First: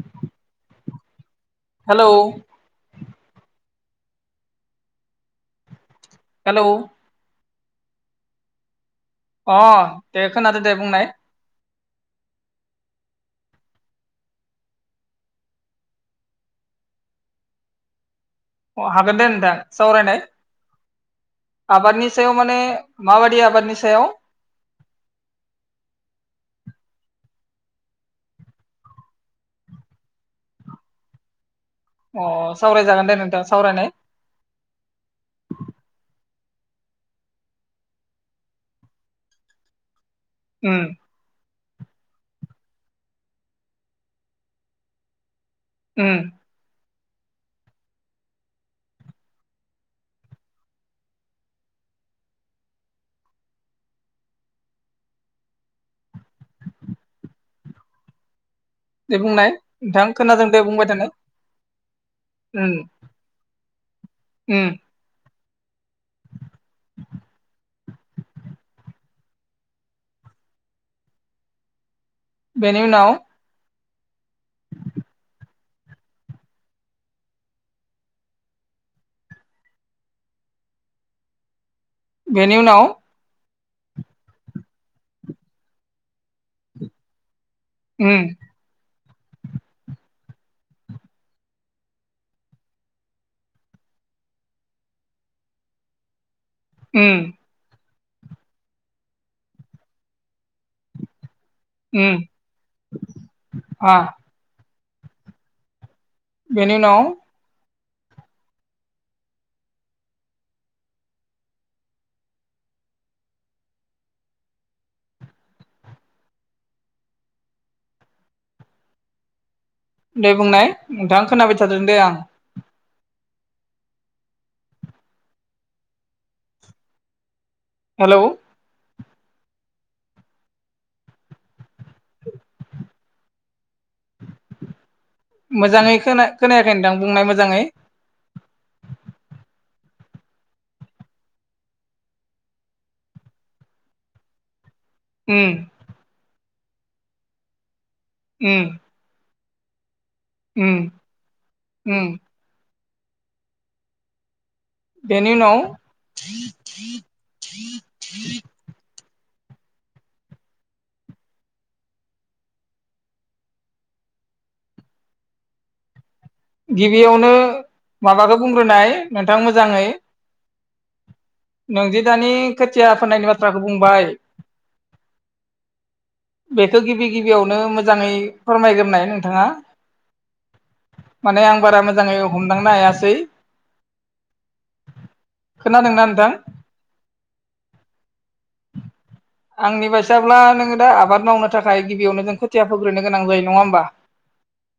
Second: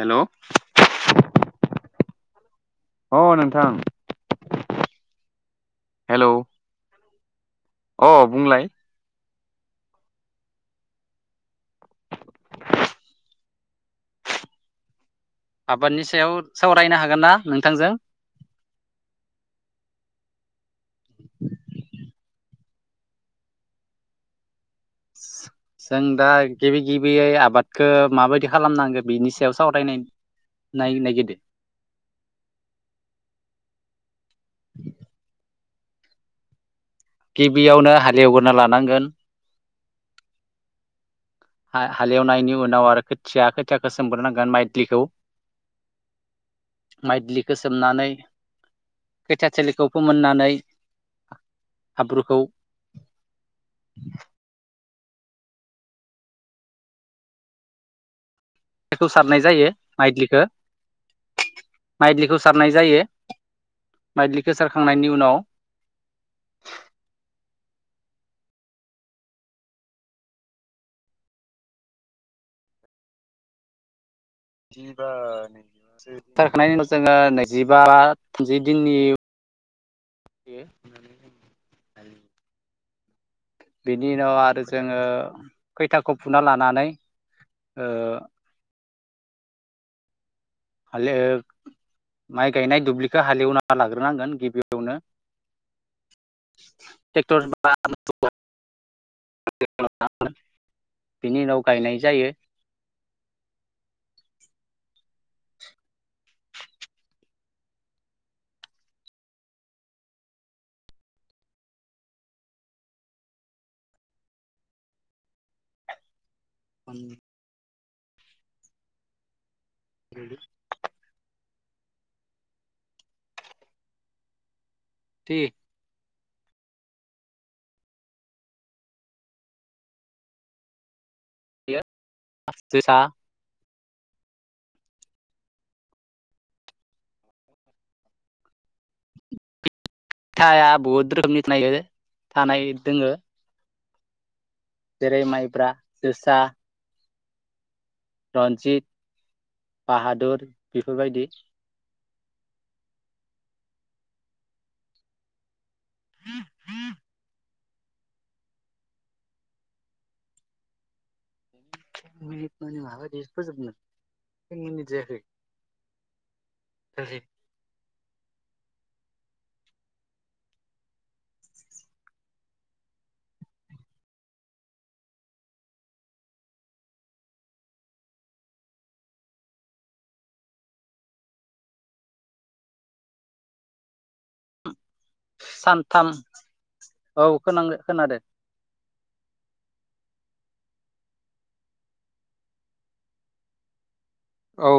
Hello hello अ नोंथां hello. Hello अ बुंलाय। अ दे खोनादो दे बुंनाय। आबादनि सायाव सावरायनो हागोन ना नोंथांजों? अ हागोन दे नोंथां सावरायनाय आबादनि सायाव माने माबादि आबादनि सायाव। [inaudible] जों दा गिबि-गिबियै आबादखो माबायदि खालामनांगो बेनि सायाव सावरायनाय नाय नायगिरदो। अ सावरायजागोन दे नोंथां सावरायनाय। गिबियावनो हालेवग्रोना लानांगोन। उम। हा-हालेवनायनि उनाव आरो खोथिया-खोथियाखौ सोमब्रोनांगोन माइथलिखौ। उम माइदलिखो सोमनानै खोथिया थिलिखौ फोमोननानै हाब्रुखौ खौ दे सारनाय बुंनाय जायो नोंथां खोनादों दे बुंबाय थानाय। माइदलिखौ सारनाय उम जायो माइदलिखौ उम सारखांनायनि उनाव बेनि उनाव जिबा नि सारखांनायनि उनाव जोङो नैजिबा थामजि दिननि [unintelligible] बेनि उनाव बेनि उनाव आरो जोङो खैथाखौ फुना लानानै ओ उम हाले माइ गायनाय दुब्लिखो हालेवना लाग्रोनांगोन गिबियावनो उम टेक्टर बा [inaudible] बिनि उनाव गायनाय उम जायो आ। बेनि उनाव [unintelligible] दे बुंनाय नोंथां खोनाबाय थादों दे आं। थे हेलौ। [unintelligible] जोसा मोजाङै खोना-खोनायाखै नोंथां बुंनाय मोजाङै। [unintelligible] बहुद रोखोमनि [unintelligible] थानाय दोङो जेरै उम माइब्रा जोसा उम रन्जित बाहादुर उम बेफोरबायदि। उम। बेनि उनाव [inaudible] मिनिट मानि माबायदि फोजोबनो टेन मिनिट जायाखै। गिबियावनो माबाखो बुंग्रोनाय नोंथां मोजाङै। नोंदि दानि खोथिया फोननायनि बाथ्राखौ बुंबाय। बेखो गिबि-गिबियावनो मोजाङै फोरमायग्रोनाय नोंथाङा। माने आं बारा मोजाङै हमदांनो हायासै। खोनादोंना सानथाम नोंथां औ खोनां-खोनादो। आंनि बायसाब्ला नोङो दा आबाद मावनो थाखाय गिबियावनो खोथिया फोग्रोनो गोनां जायो नङा होमबा। औ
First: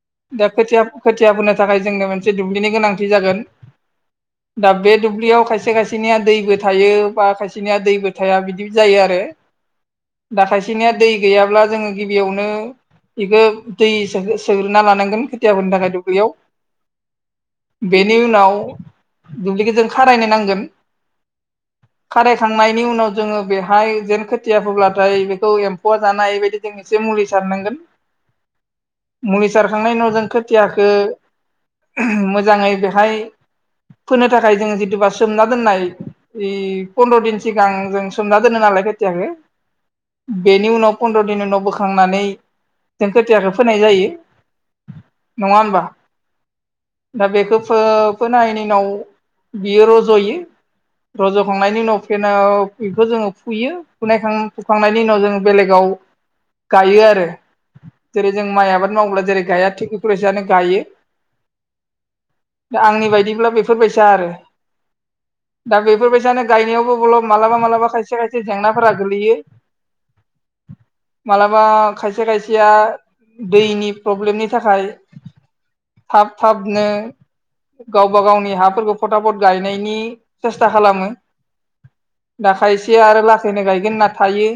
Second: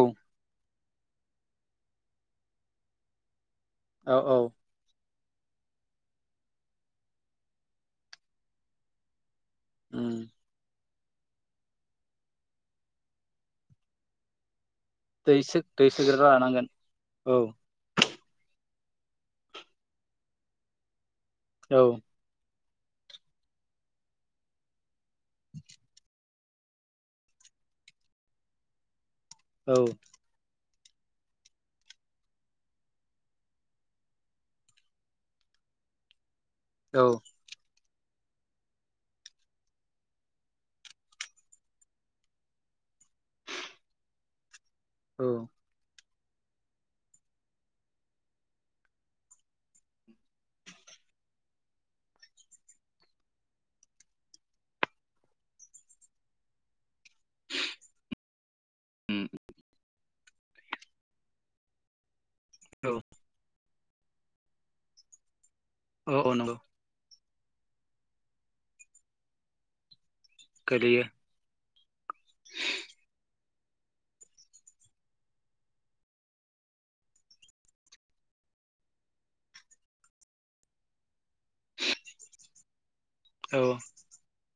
दा खोथिया-खोथिया फोनो थाखाय जोंनो मोनसे दुब्लिनि गोनांथि जागोन। औ-औ। दा बे दुब्लियाव खायसे खायसेनिया दैबो थायो बा खायसेनिया दैबो थाया बिदि जायो आरो। उम दा खायसेनिया दै गैयाब्ला जोङो गिबियावनो बेखो दै सोग-सोग्रोना लानां गोन दै खोथिया सो फोनो दै थाखाय सोग्रोना दुब्लियाव। लानांगोन औ बेनि उनाव दुब्लिखो जों खारायनो नांगोन। औ। खारायखांनायनि उनाव जोङो बेहाय जेन खोथिया फ्लाथाय बेखौ एम्फौआ जानायबायदि ज एसे मुलि सारनांगोन मुलि औ सारखांनायनि उनाव जों खुथियााखो मोजाङै बेहाय फोनो थाखाय जोङ जिथुबा सोमना दोननाय औ पन्द्र' दिन सिगां जों सोमना दोनो नालाय खोथियाखौ बेनि उनाव फन्द्र' दिन उनाव बोखांनानै जों खोथियाखौ फोनाय जायो। औ नङा होमबा? दा बेखौ फो-फोनायनि उनाव बियो रज'यो। रज'खांनायनि उनाव फेनाव बेखौ जोङो फुयो। फनायखां -फुखांनायनि उनाव जों बेलेगाव गायो आरो जेरै जों माइ आबाद मावब्ला उम जेरै गाया थिग बेबायदिनो गायो। दा औ आंनि बायदिब्ला बेफोरबायसा आरो। दा औ औ बेफोरबायदियानो नंगौ गायनायावबो बब मालाबा मालाबा खायसे -खायसे जेंनाफोरा गोगलैयो गोलैयो मालाबा खायसे खायसेया दैनि प्रब्लेमनि थाखाय थाब- थाबनो गावबा गावनि हाफोरखौ फथाफट गायनायनि सेस्था खालामो। दा खायसे आरो लासैनो औ गायगोन होन्ना थायो।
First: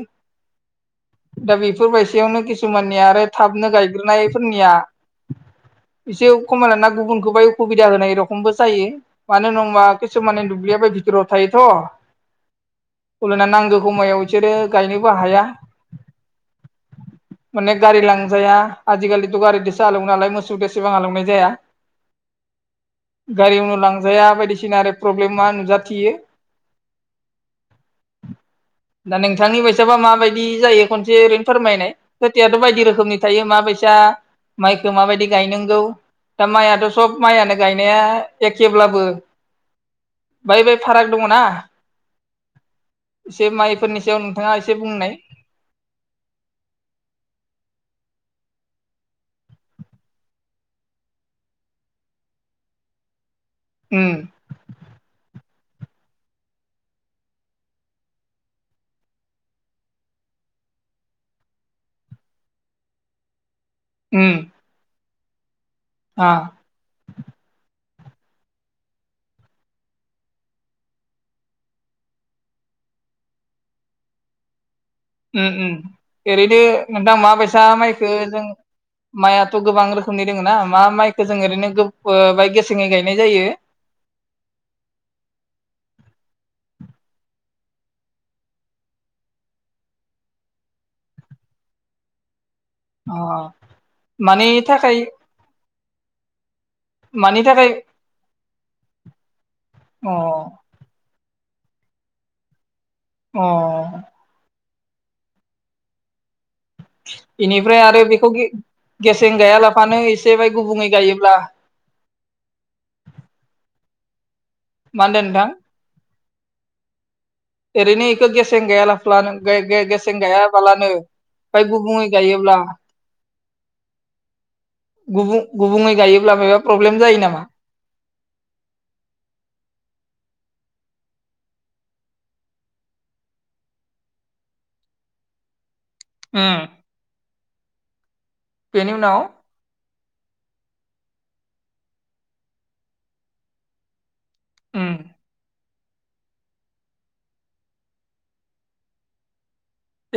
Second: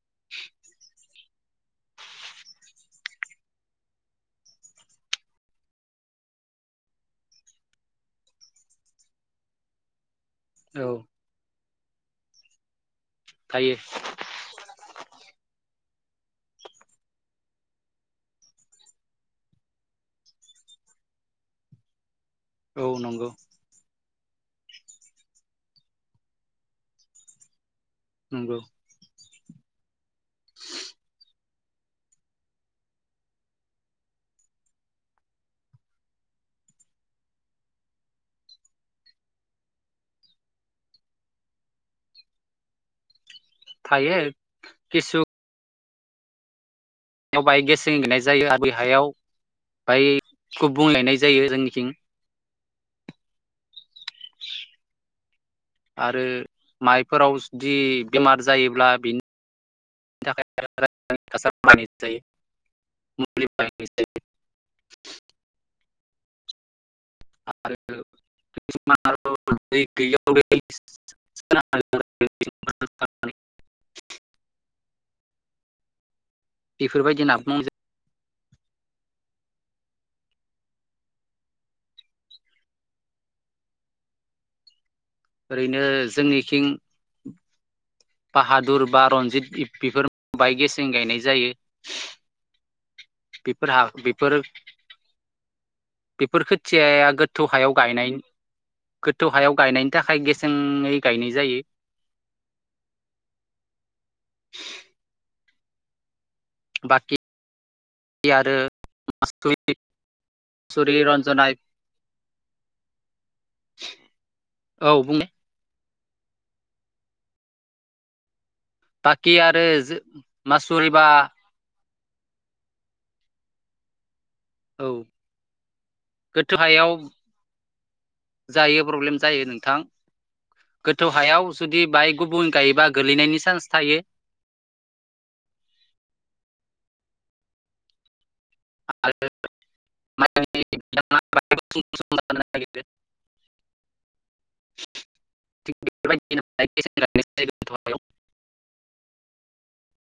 दा बेफोरबायदियावनो किसुमाननिया आरो थाबनो गायग्रोनायफोरनिया [inaudible] एसे खमाय ना गुबुनखौ ब उसुबिदा होनाय ए रखमबो जायो मानो होनबा किसुमान औ बिथोराव थायो थायोथ'ांगौ [unintelligible] समायाव बिसोरो गायनोबो हाया [inaudible] अनेक गारि लांजाया आजिखालिथ' गारिजोसो हालौवो नालाय मोसौजो एसेबां हालौनाय जाया। औ नंगौ गारियावनो लांजाया बायदिसिना आरो प्रब्लेमा नुजाथियो। नंगौ। दा नोंथांनि बायसाबा माबायदि जायो खनसे ओरैनो फोरमायनाय खोथियाथ' बायदि रोखोमनि थायोसा बायसाखौ माबायदि गायनांगौ। दा माइयाथ' सब माइयनो गायनाया एखेब्लाबो बाहाय बे फाराग दङ ना? बे माइफोरनि थायो सायाव नोंथाङा एसे बुंनाय किसु इयाव बाय गेसें गायनाय जायो आरो बै हायाव बाय गुबुं गायनाय जायो जोंनिथिं। ओ आरो माइफोराव जुदि बेमार जायोब्ला बिनि ब मुलि [unintelligible] उम आ आरो म गैयाव [unintelligible] उम, उम ओरैनो नोंथां नाखौ मावनाय मााबायसा जायो माइखो जों माइआथ' गोबां रोखोमनि दोङो ना मा माइखौ जों ओरैनो बाय गेसेङै गायनाय जायो? ओरैनो जोंनिथिं बाहादुर बा रनजित बेफोर बाय गेसजों गायनाय जायो। अ बिफोर ह बिफोर मानि [unintelligible] थाखाय बेफोर खोथियाया मानि गोथौ थाखाय हायाव गायनि गोथौ हायाव गायनायनि अ थाखाय गेसेङै गायनाय जायो। अ, अ बाखि बेनिफ्राय आरो बेखौ आरो गेसें मासुरि गायालाफानो एसे बाय गुबुंङै गायोब्ला रन्जना औ मा होनदों बुंनाय नोंथां ओरैनो इखौ गेसें बाखि आरो गायालाफानोगे गेसें लाबानो मासुरिबा ओमफ्राय गुबुंङै गायोब्ला औ गुब गुबुङै गायोब्ला गोथौ माबा हायाव प्रब्लेम जायो नामा जायो प्रब्लेम जायो नोंथां गोथौ हायाव जुदि बाहाय गुबुन गायोबा गोलैनायनि चान्स थायो [unintelligible] बेनि उनाव म [unintelligible] उम [unintelligible]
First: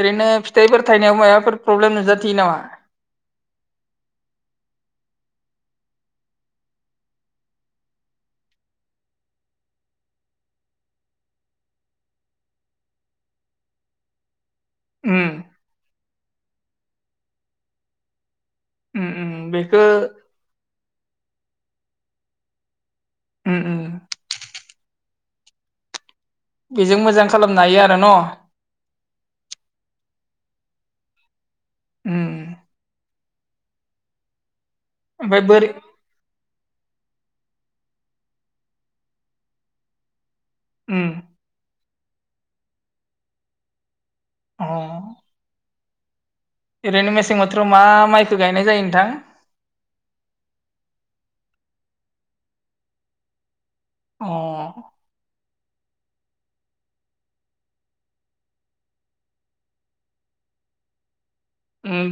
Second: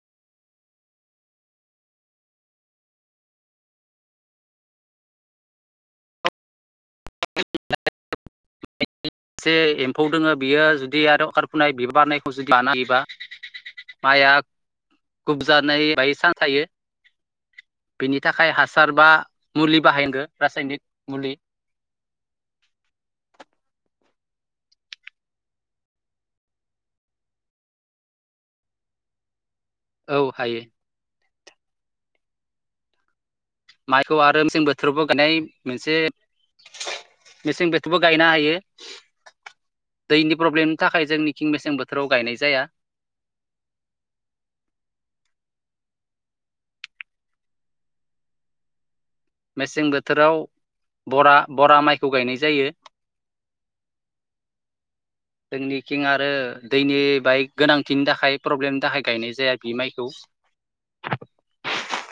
ओरैनो फिथाइफोर थाइनायाव माबाफोर प्रब्लेम नुजाथियो नामा एसे एम्फौ दोङो बियो जुदि आरो खारारफुनाय बिबारनायखौ जुदि लानो हायोबा माया उम बजानाय बायदि चान्स थायो बेनि थाखाय हासार उम बा उम मुलि बेखौ बाहायनांगो रासायनिक मुलि उम उम बेजों मोजां खालामनो हायो आरो न' औ हायो उम माइखौ आरो मेसें बोथोरावबो गायनाय ओमफ्राय बोरै मोनसे मेसें बोथोरावबो गायनो हायो दैनि प्रब्लेमनि उम थाखाय जोंनि खिं मेसें बोथोराव गायनाय जाया अ ओरैनो मेसें बोथोराव मा माइखौ गायनाय जायो नोंथां मेसें बोथोराव बरा बरा माइखौ गायनाय जायो अ जोंनिथिंआरो दैनि बाहाय गोनांथिनि थाखाय प्रब्लेमनि थाखाय गायनाय जाया बि माइखौ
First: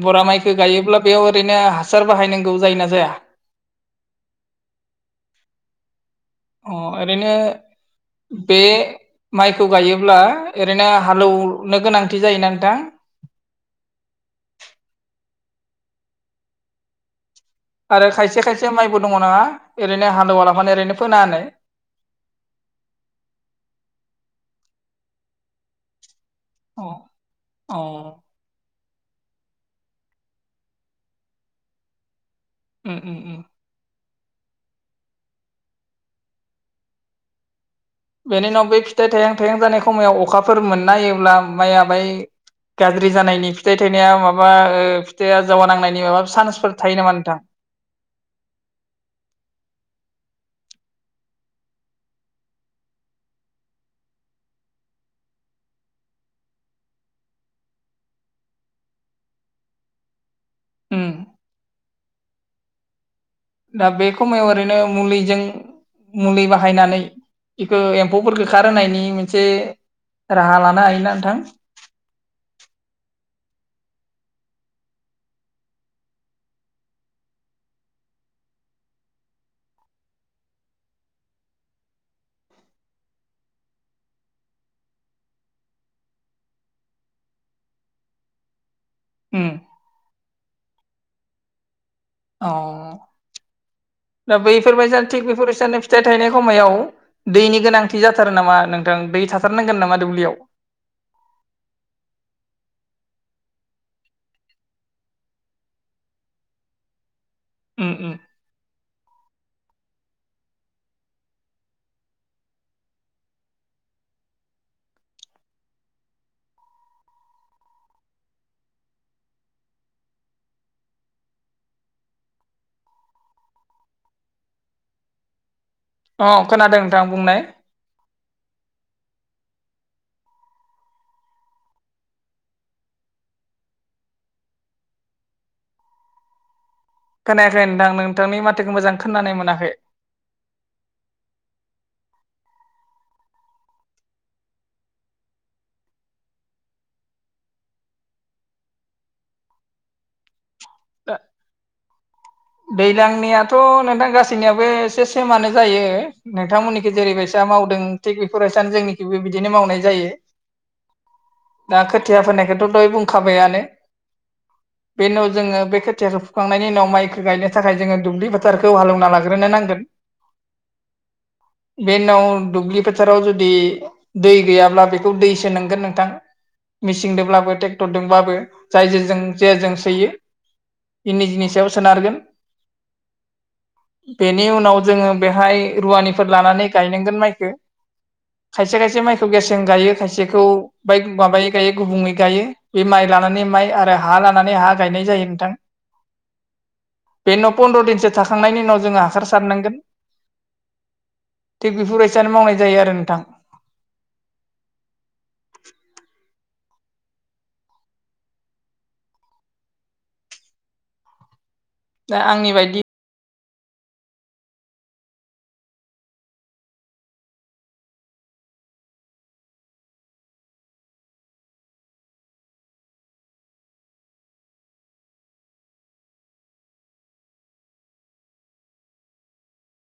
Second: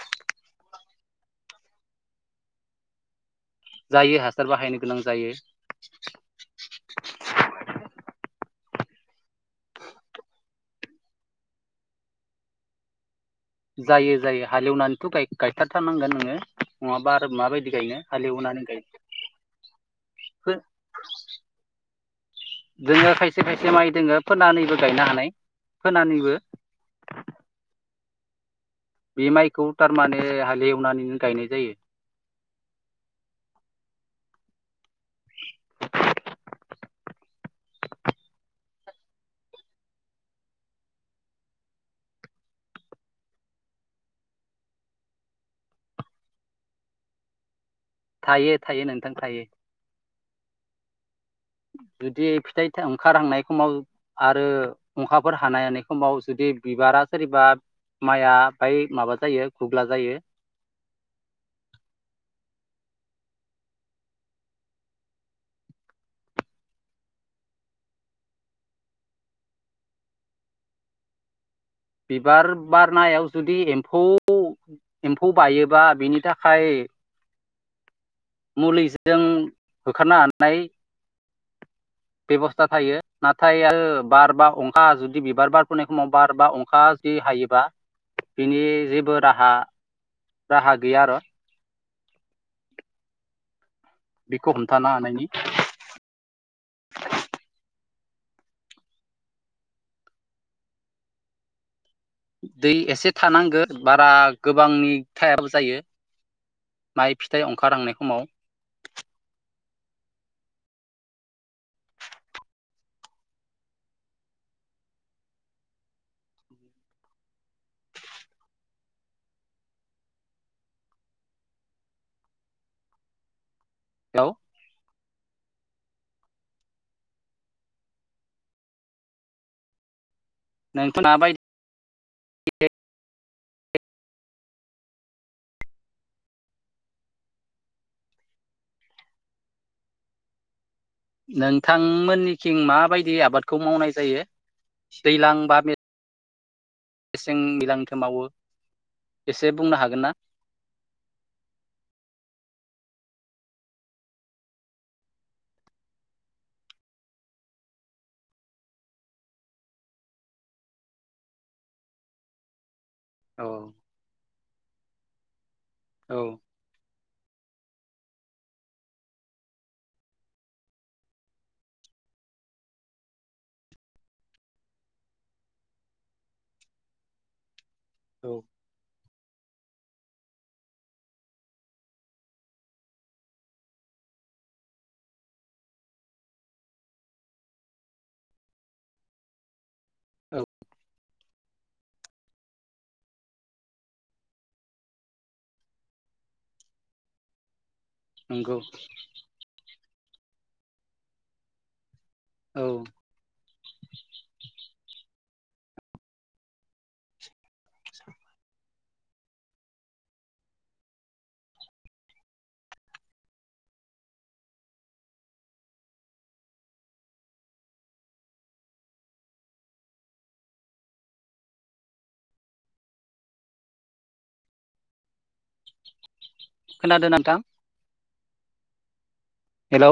बरा माइखौगायोब्ला बेयाव ओरैनो हासार बाहायनांगौ जायोना जाया जायो हासार बाहायनो गोनां जायो अ ओरैनो बे माइखौ गायोब्ला ओरैनो हालौनो गोनांथि जायोना नोंथां जायो जायो हालेवनानैथ' गायखाथारनांगोन नोङो नङाबा आरो माबायदि गायनो आरो खायसे हालेवनानै खायसे गाय माइबो दङ ना ओरैनो हालवालाफानो ओरैनो फोना होनानै दोंङो खायसे खायसे माइ दोङो फोनानैबो गायनो हानाय फोनानैबो अ औ बे माइखौ थारमाने हालेवनानैनो गायनाय जायो [unintelligible] बेनि उनाव बे फिथाइ थाइहां थायहांजानाय समायाव अखाफोर मोननाहोयोब्ला माइ आ बाय गाज्रि जानायनि फिथाइ थायनाया माबा फिथाइा जावगा नांनायनि माबा चान्सफोर थायो नामा नोंथां थायो थायो नोंथां थायो जुदि फिथाइ ओंखारहांनाय समाव आरो अखाफोर हानाय हानाय समाव जुदि बिबारा सोरिबा माइआ बाय माबा जायो गुग्ला जायो उम दा बे खमायाव ओरैनो मुलिजों मुलि बाहायनानै बेखौ एम्फौफोरखौ खारहोनायनि मोनसे राहा लानो हायोना नोंथां बिबार बारनायाव जुदि एम्फौ एम्फौ बायोबा बिनि थाखाय मुलिजों होखारनो हानाय बेबस्था थायो नाथाय आरो बार बा अंखा जुदि बिबार बारफोननाय समाव बार बा अंखा अखा जि हायोबा बिनि जेबो उम राहा राहा गैया आरो। औ दा बेखौ हमथानो बैफोरबायदिनो थिग हानायनि बेफोरबायसानो फिथाइ थायनाय खायाव दैनि गोनांथि जाथारो नामा नोंथां दै थाथारनांगोन नामा दुब्लियाव। दै एसे थानांगो बारा गोबांनि थायाबाबा जायो। माइ फिथाइ ओंखार उम हांनाय उम समाव। हेल'। अ खोनादों नोंथां बुंनाय। नोंथाङा बायदि खोनायाखै नोंथां नोंथांनि माथोखौ मोजां खोनानाय मोनाखै। नोंथांमोननिथिं मा बायदि आबादखौ मावनाय जायो? दैलां बा‌ मेसें मेसें दैज्लां मावो एसे बुंनो हागोन ना? [unintelligible] दैज्लांनियाथ' नोंथां गासैनियाबो एसे सेमानो जायो। नोंथांमोननिखि जेरैबायसा मावदों थिग बेफोरबायसानो जोंनिखिबो बिदिनो मावनाय जायो। [inaudible] दा खोथिया फोननायखौथ' दहाय बुं औ खाबायानो। बे उनाव जोङो बे औ खोथियाखौ फुखांनायनि उनाव माइखौ गायनो नि थाखाय जोङो दुब्लि फोथारखौ हालेवना लाग्रोनो नांगोन। [inaudible] बे उनाव दुब्लि फोथाराव जुदि दै गैयाब्ला बेखौ दैसो नोंगोन नोंथां। मिेचिनदोंब्लाबो ट्रेक्टरदोंब्लाबो औ जाय जजों जे जों सोयो। इनि जिनि सायाव सोनारगोन। बेनि उनाव जोङो बेहाय रुवानिफोर लानानै गायनांगोन माइखो खायसे खायसे माइखौ गेसजों गायो औ खायसेखौ बाय माबाय गायो गुबुयै गायो। बे माइ लानानै माइ आरो हा लानानै हा गायनाय जायो। बे उनाव फन्द्र दिनसो नंगौ थाखांनायनि उनाव जोङो हासार सारनांगौ जायो। थिग बेफोरबायसानो मावनाय औ जायो आरो नोंथां। दा आंनि बायदि खोनादोंना नोंथां? हेल'।